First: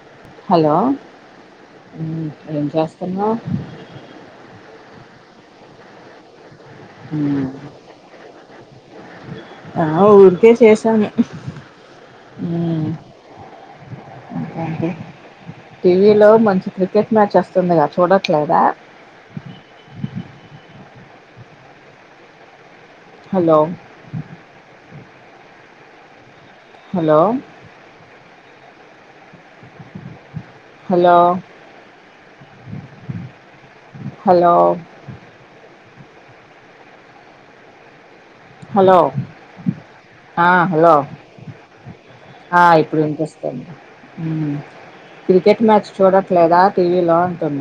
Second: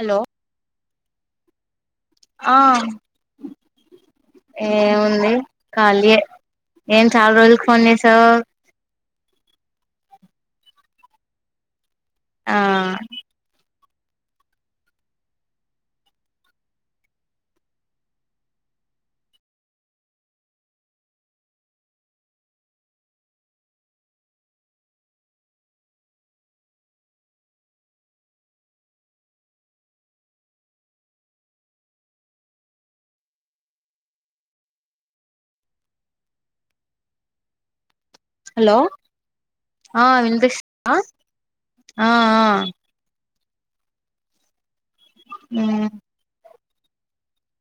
Hello hello హ్మ్ ఆ ఏం చేస్తున్నావ్ ఉంది కాలియే ఏం చాలా మ్ రోజులకి ఫోన్ చేశావు ఆ ఊరికే చేశాను ఆ హుమ్ టీవీలో మంచి క్రికెట్ మ్యాచ్ వస్తుందిగా చూడట్లేదా hello hello hello hello hello ఆ హలో ఆ ఇప్పుడు వినిపిస్తుంది హుమ్ క్రికెట్ మ్మ్ మ్యాచ్ చూడట్లేదా టీవీలా అంటున్న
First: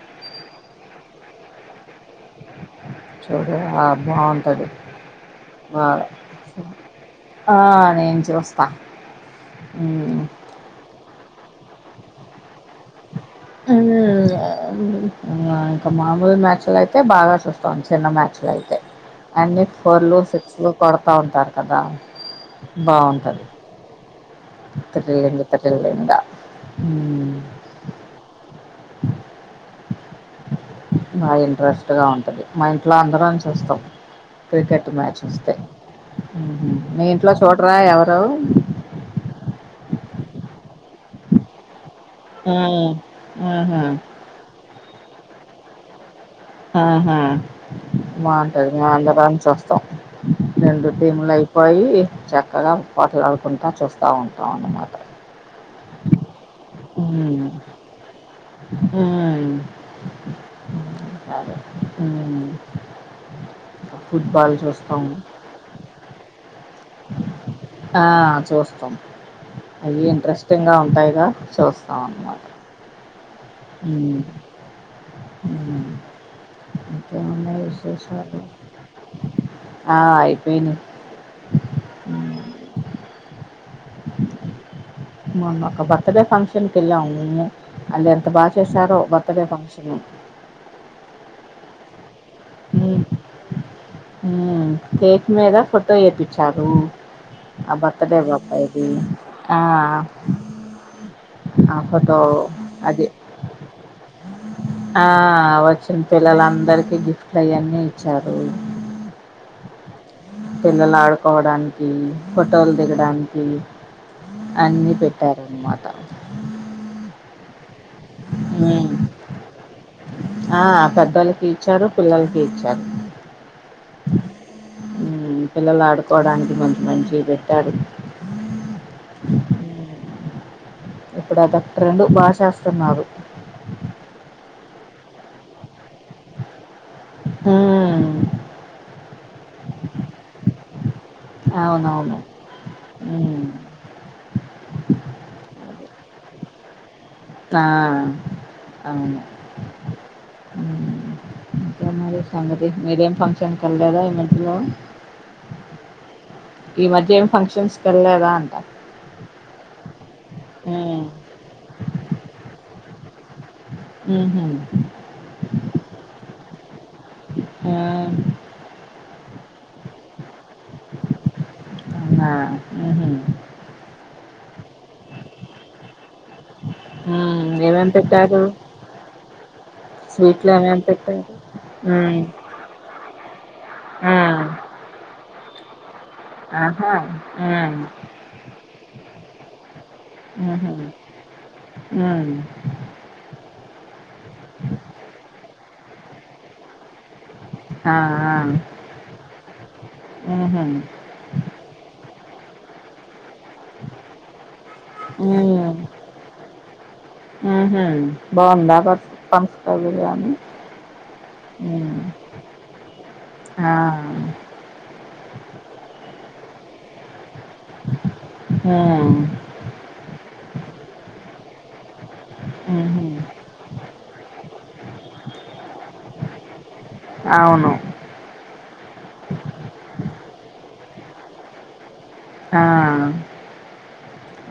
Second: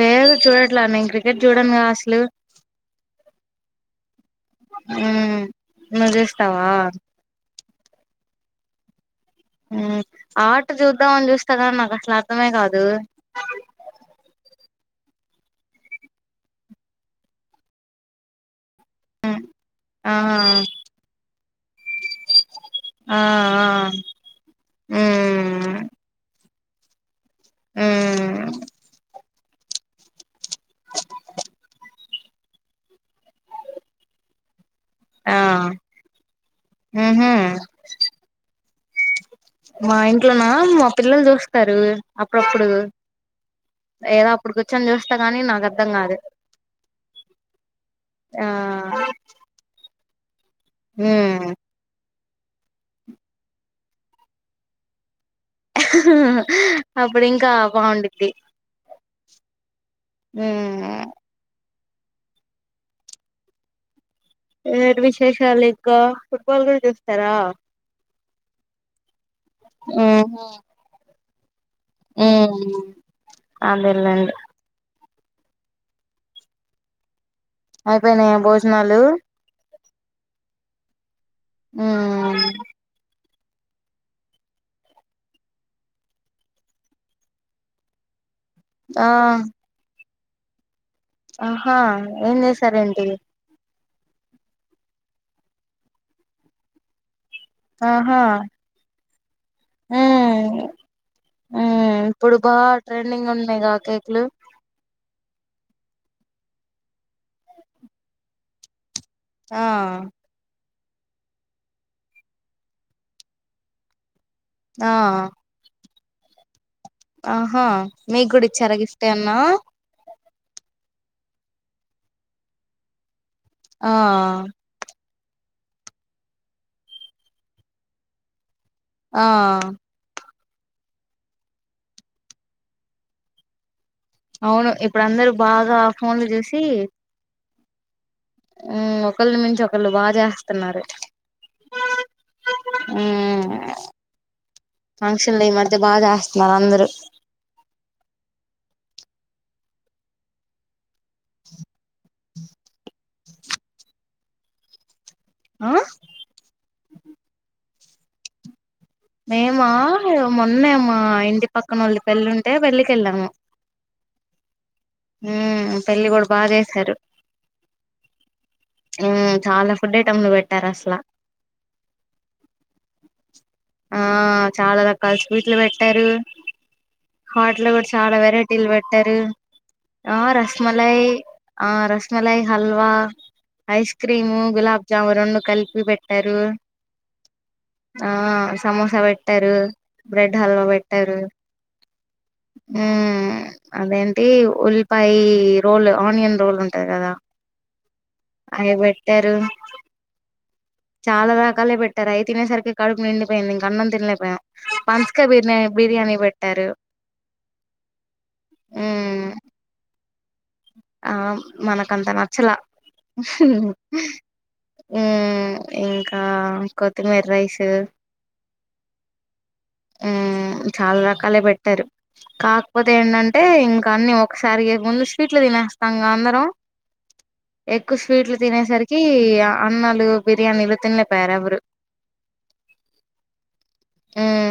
నేను గుడా చూడట్లా నేను క్రికెట్ చూడనుగా అసలు చొరే ఆ బాగుంటది హుమ్ బాగా నువ్వు చూస్తవా ఆ నేను చూస్త హుమ్ ఆట చు అర్ధం అవ్వాలని చూస్త కాని నా కసలు అర్థమే కాదు హుమ్ ఇంగ ఇంకా మామూలు మ్యాచ్లు అయితే బాగా చూస్తాం చిన్న మ్యాచ్ లు అయితే ఆ అన్ని ఆ ఫోర్లు సిక్స్లూ కొడతా ఉంటారు కదా ఆ ఆ [unintelligible] తగిలిందా హుమ్ హుమ్ బాగా ఇంట్రెస్ట్ గా ఉంటది మా ఇంట్లో అందరం చూస్తాం క్రికెట్ మ్యాచ్ ఆ వస్తే మీ మ్మ్ హు ఇంట్లో చూడరా ఎవరు ఇంట్లనా మా పిల్లలు చూస్తరు అప్పుడప్పుడు ఆహా ఏదో అప్పుడు కొంచెం చూస్తా గానీ నాకు అర్థం కాదు ఆహ ఆ బాగుంటది మేం అందరం చూస్తాం రెండు ఉమ్ టీములయిపోయి చక్కగా పోట్లాడుకుంట చూస్తా ఉంటాం అన్నమాట అప్పుడు మ్మ్ ఇంకా బాగుండిద్ది హుమ్ ఊ హూ ఏంటి విశేషాలు ఇంకా ఫుట్బాల్ కూడా చూస్తరా ఆ! చూస్తాం అయ్యి ఇంట్రెస్టింగ్ గా ఉంటాయిగా చూస్త చూస్తా ఉంటాం అదెలెండి ఊ [inaudible] అయిపోయినయా భోజనాలు ఆ అయిపోయినయ్ ఉమ్ మొన్నొక బర్త్డే ఫంక్షన్ కెల్లాము అది ఎంత బాగ చేసారో ఆ బర్త్డే ఫంక్షను ఆహా ఏం చేసార ఏంటి చేతి మీద ఫోటో చేర్పించారు ఆ బర్త్డే బాబా ఏది ఆ ఇప్పుడు బా అది. ట్రెండింగ్ ఉన్నాయిగా కేక్లు ఆ వచ్చిన పిల్లల అందరికిీ గిఫ్ట్ అయ్యాన్ని ఇచ్చారు ఆ పిల్లలు ఆడుకోవడానికి ఫోటోలు దిగడానికి ఆ అన్ని పెట్టారున్నమాట ఆహా మీకు కూడా ఇచ్చారా గిఫ్టే అన్నా ఆ పెద్దలకి ఇచ్చారు పిల్లలకి ఇచ్చారు ఆ పిల్లలు ఆడుకోవడానికి కొంచంతం మంచి పెట్టారు ఆ ఇప్పుడు అదొట రెండు బా చేస్తున్నారు అవును ఇప్పుడు అందరుూ బాగా ఫోన్లు చూసి ఆ ఒకళ మించి ఒకళ్ళు బాగా చేస్తున్నారు అవునవును ఉమ్, ఫంక్షన్లు ఈ మధతే బాగా చేస్త మన అందరు ఆ అవును ఇంకేం మరి సంగతి మీరేం ఫంక్షన్ క వెలలేేదా ఇమెట్లో ఆ ఈ మధ్య ఏం ఫంక్షన్స్ కెళ్ళదా అంట మేము మొన్నే మా హ్మ్ ఇంటి పక్కనోళ్ళ పెళ్ళి ఉంటే వెళ్లికి వెళ్ళాము ఊహూ హ పెళ్ళి కూడా బాగా చేసారు ఆ చాలా ఫుడ్ ఐటమ్లు పెట్ అవునా ఆహా ఆ చాలా రకా ఒక స్వీట్లు పెట్టారు హ్మ్ హాట్లు కూడా ఏమేం చాలా పెట్టారు? వెరైటీలు పెట్టారు ఆ స్వీట్లు ఏమేం రస్మలై పెట్టారు? ఆ హ్మ్ రస్మలాయి హల్వా ఐస్ ఆ క్రీము గులాబ్జాము రెండు కలిపి క్యూబెడ్ ఆహా ఆ ఆ సమోసా పెట్టారు బ్రెడ్ హల్వా ఊహూ పెట్టారు హ్మ్ అదేంటి ఉల్లిపాయ రోల్ ఆనియన్ రోల్ ఉంటది కదా ఆ! ఆ! అవి పెట్టారు ఊహూ హ్మ్ చాలా రకాలే పెట్టారు అయి తినేసరికి కడుపు నిండు పోయింది ఇంక అన్నం తినలేపోయా పంచక బిర్యా బిర్యానీ పెట్టారు ఊహూ బావుందా పస్ పనసకాయ బిర్యానీ? ఆ హ్మ్ మనకంత నచ్చలా ఆ! ఇంకా అ కొత్తిమీరైస్ తో హ్మ్ చాలా రకాల పెట్ట పెట్టారు కాకపోతే ఊహూ ఏందంటే ఇంకా అన్నీ ఒకసారిగా గన్స్ స్వీట్లు తినేస్తా అందరం అవును. ఎక్కువ స్వీట్లు తినేసరికి అన్నలు బిర్యానీలు తినలేకపోయారు ఎవరు ఆ!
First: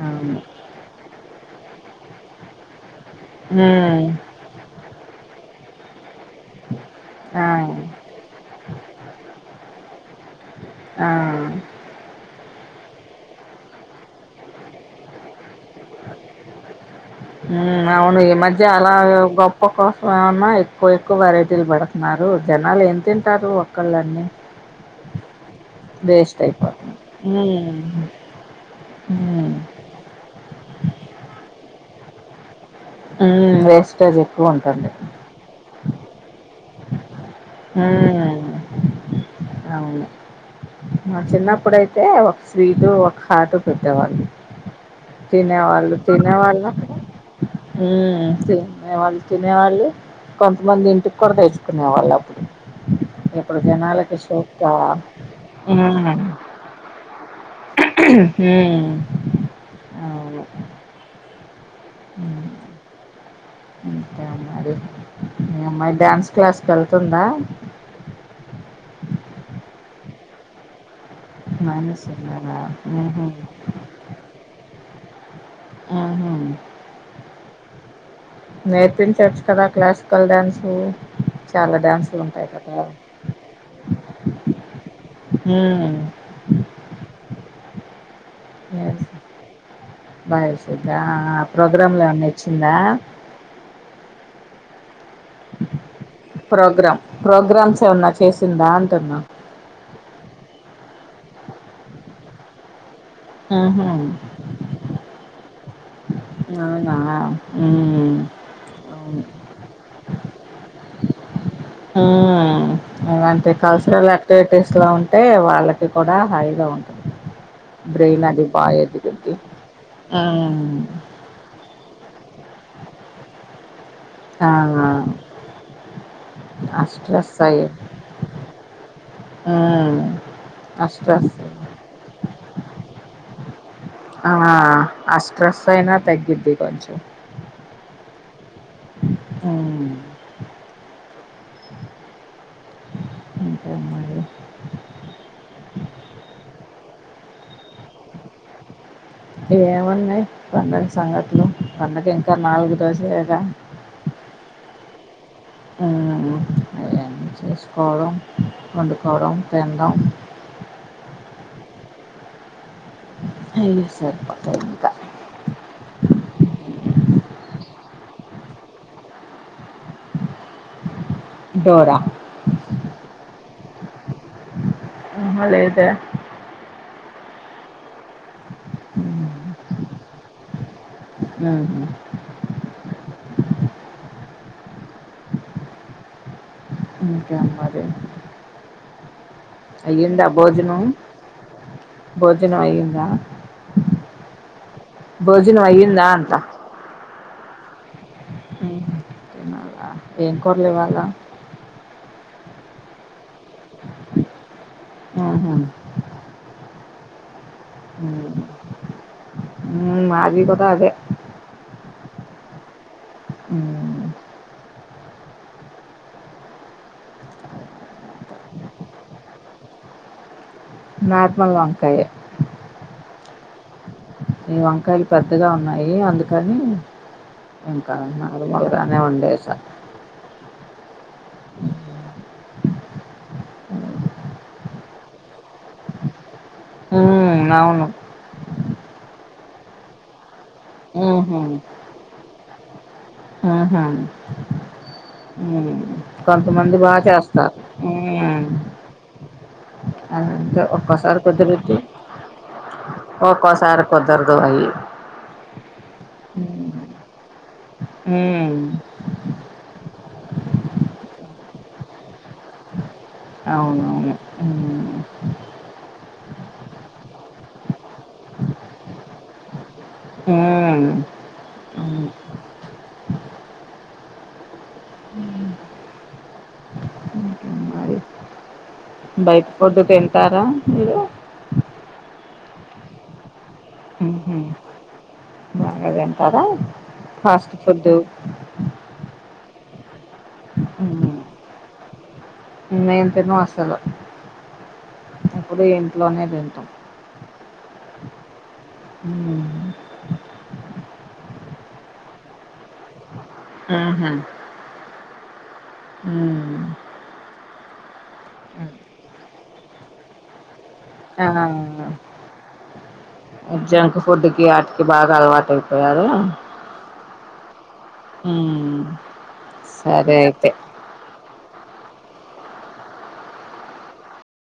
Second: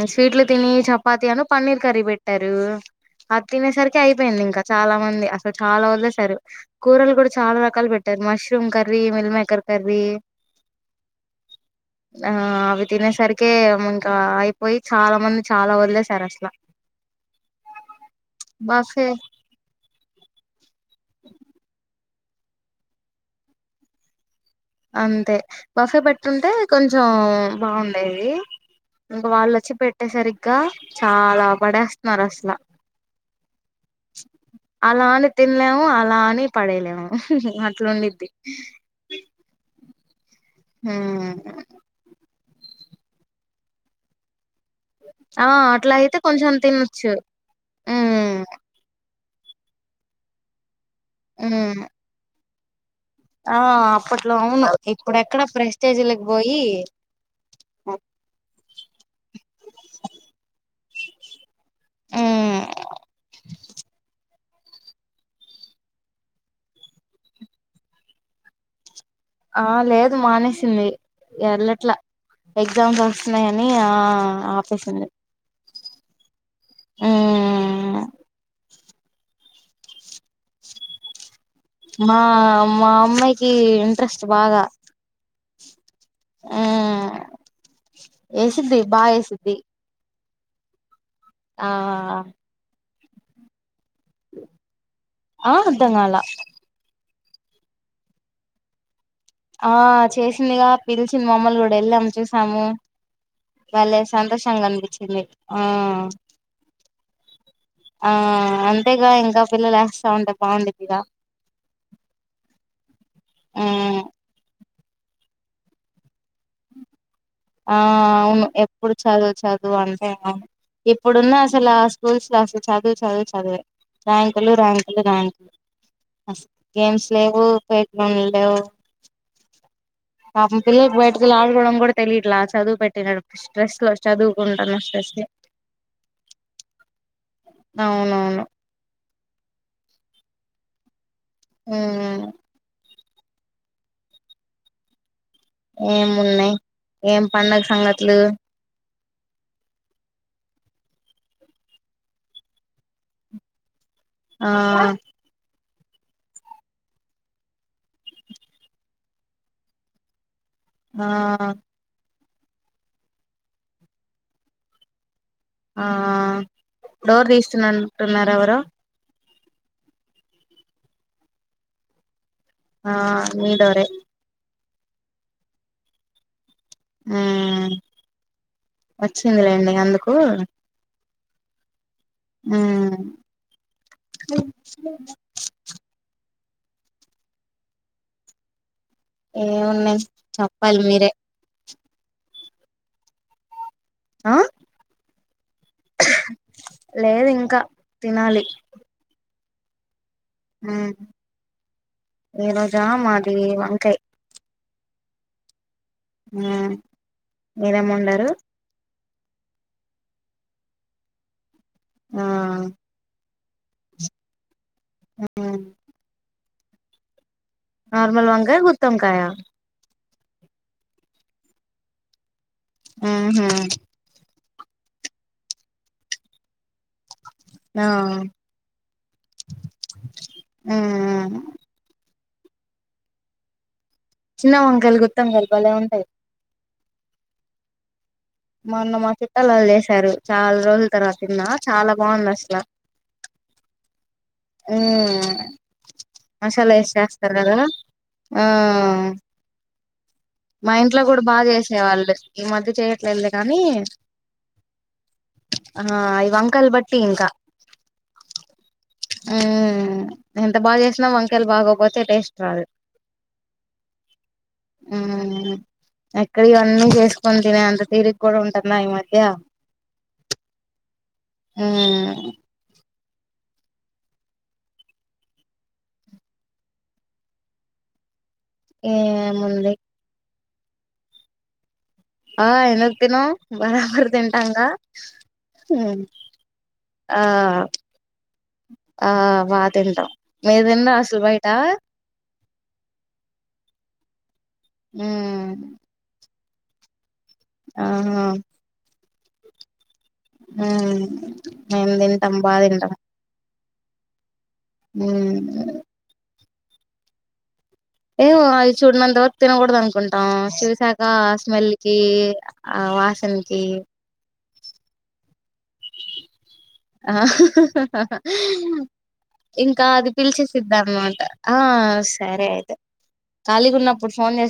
అవును. స్వీట్లు తినీ చపాతీ అను పన్నీర్ కర్రీ పెట్టారు అది తినేసరికి హ్మ్ అయిపోయింది ఇంకా చాలా మంది అస చాలా వదిలేసి కూరలు కూడా ఆ! చాలా రకాలు పెట్టారు mushroom curry meal maker curry ఆ! అవి తినేసరికె ఇంకా అయిపోయి చాలా మంది చాలా వదిలేసారు అసలు ఉ అవును ఈ మధ్య అలా గొప్ప కోసం ఏమన్నా కోక్కు వరైటిల్ మేడం న్నారు జనాలు ఏం తింటారు ఒళ్ళన్నీ అంతే బఫే పెట్టుంటే అయిపోతుంది. కొంచెం హ్మ్. బాగుండేది ఇంకా హ్మ్. వాళ్ళుొచ్చి పెట్టే సరిగ్గా చాలా పడే నరస్లా ఉ వేస్టేజ్ ఎక్కువ ఉంటాంది అలా అని తినలేము అలా అని పడేయలేము హు హు అట్లా ఉండిద్ది రావులు మా చిన్నప్పుడైతే ఒక స్వీటు ఒక హాటు పెట్టేవాళ్ళు ఆ తినే అట్లా వాళ్ళు అయితే తినే కొంచెం వాళ్ళ తినొచ్చు ఉమ్ తినే వాళ్ళు తినేవాళ్ళు కొంతమంది తక్కర్ ఉమ్ తెచ్చుకునే వాళ్ళుప్పుడు ఆ అప్పట్లో అవును షుగర్ ఇప్పుడెక్కడ ప్రెస్టేజీలకు పోయి ఉమ్ ఉమ్ అవును ఉమ్ [inaudible] ఇంకెం మరి అమ్మాది అమ్మాయి డ్యాన్స్ క్లాస్కి వెళ్తుందా ఆ లేదు మానేసింది ఎల్లట్లా మైనస్ ఉన్నారా ఎగ్జామ్స్ ఉహు వస్తున్నాయని ఆ ఆపేసింది ఉహుమ్ ఉమ్మ్ నేర్పించవచ్చు కదా క్లాసికల్ డ్యాన్సు చాలా మా డ్యాన్సులు ఉంటాయి కదా మా అమ్మాయికి ఇంట్రెస్ట్ బాగా ఉమ్ హ [inaudible] వేసద్ది బా వేసద్ది భవేసిధా ఆ ప్రోగ్రామ్ లో ఏ నచ్చిందా ఆ అద్దంగాలా ప్రోగ్రామ్ ప్రోగ్రామ్స్ ఏమన్నా చేసిందా అంటున్నా ఆ చేసిందిగా పిలిచింది మమ్మల్ని కూడా వెళ్ళాము చూసాము ఉహు వాళ్ళ సంతోషంగా అనిపించింది ఆ అవునా ఆ ఉమ్ అంతేగా ఇంకా పిల్లలు వేస్తా ఉంటే బాగుండే ఇద ఉమ్ ఏమంటే మ్మ్ కల్చరల్ యాక్టివిటీస్ ట్లా ఉంటే వాళ్ళకి కూడా హాయిగా ఉంటుంది ఆ అవును ఎప్పుడు చదువు చదువు అంటే అవును ఇప్పుడున్న అసలు లాస్ రూల్స్ లాస్ చదువు చదువు చదువే ఆ ర్యాంకులు ర్యాంకులు ర్యాంకులు ఆ గేమ్స్ స్ట్రెస్ లేవు అయ్యి పేట్ [unintelligible] లేవు పాపం ఆ పిల్లలు బయట కెళ్ళి స్ట్రెస్ ఆడుకోవడం కూడా ఇట్లా చదువు పెట్టినరు కిష్ ఆ ఆ స్ట్రెస్ అయినా తగ్గిద్ది కొంచెం అవునవును అవును ఉమ్మ్ ఇంకా మరి ఏమున్నయి ఏం పండగ సంగతులు ఏమున్నాయి పండగ సంగతులు పండగ ఇంకా నాలుగు రోజులేగా ఆ అవునండి అవన్నీ చేసుకోవడం వండుకోవడం తినడం ఆ అయ్యి సరిపోతాయి ఇంక ఆ డోర్ తీస్తున్నన్ టున్నారు ఎవరో డోరా ఆ మీ డోరే మ్ హా లేదే మ్మ్ వచ్చిందిలేండి ఇగ అందుకు ఊహూ మ్మ్ ఇంకా మరి ఏమున్నాయి అయ్యిందా చెప్పాలి భోజనం మీరే భోజనం అయ్యిందా ఆ భోజనం అయ్యిందా అంటా లేదు ఇంకా తినాలి తినాలా ఏం కురలు ఇవాళ జా మాది వంకాయ ఆహా మ్భ్ హ ఉమ్మ్ మాది కూడా అదే ఆ ఉమ్ ఆ నార్మల్ వంకాయ గుత్తొంకాయ నార్మల్ వంకాయే ఉహూ ఈ వంకాయలు పెద్దగా ఉన్నాయి అందుకని ఆ ఇంకా నార్మల్గానే వండేస మ్మ్ చిన్న వంకాయలు గుత్తొంకాయలు బలే ఉంటాయి ఉ అవును మొన్న మా చుట్టాల వాళ్ళు చేశారు చాలా రోజుల తర్వాత తిన్నా చాలా బాగుంది అసలా ఆహా మ్మ్ మసాలా కొంతమంది ఏసి బాగా కదా చేస్తారు ఊ ఆ మా ఇంట్లో కూడా బాగా చేసేవాళ్ళు ఈ మధ్య చేయట్లేదు లే కానీ ఒక్కోసారి కుదరదు అయి ఆ ఇ వంకాయలను బట్టి ఇంకా ఉమ్ ఆ ఎంత బాగా చేసినా వంకాయలు బాగోపోతే టేస్ట్ రాదు అవునవును ఆ ఎక్కడ ఇవన్నీ చేసుకొని తినే అంత తిరిగి కూడా ఉంటున్నా ఈ మధ్య హ్మ్. అవును. హ్మ్మ్ మరి బయట ఏముంది ఫుడ్ తింటారా ఇలో ఆ ఎందుకు తినం బరాబర్ హుహు. తింటాంగా బాగా తింటారా? ఆ ఫాస్ట్ ఫుడ్డు. ఆ వా తింటాం ఏదన్న అసలు బయట నేను తిన్నసలు మ్మ్ ఎప్పుడు ఇంట్లోనేద ఆహా హ్మ్మ్ హ్మ్మ్ మేము తింటాం బా తింటాం ఆహా ఉమ్ హ్మ్మ్ హ్మ్మ్ ఆయన చూడనన్ని రోజ్ తినూడదు అనుకుంటాం ఆ స్మెల్ కి ఆ వాసనకి జంక్ ఫుడ్ క ఆటికి బాగా అలవాటు ఆ హ్మ్. ఇంకా అది సరే అయితే. పిలిచేసిద్దాం అన్నమాట ఆ సరే అయితే ఖాళీగా ఉన్నప్పుడు ఫోన్ చేసి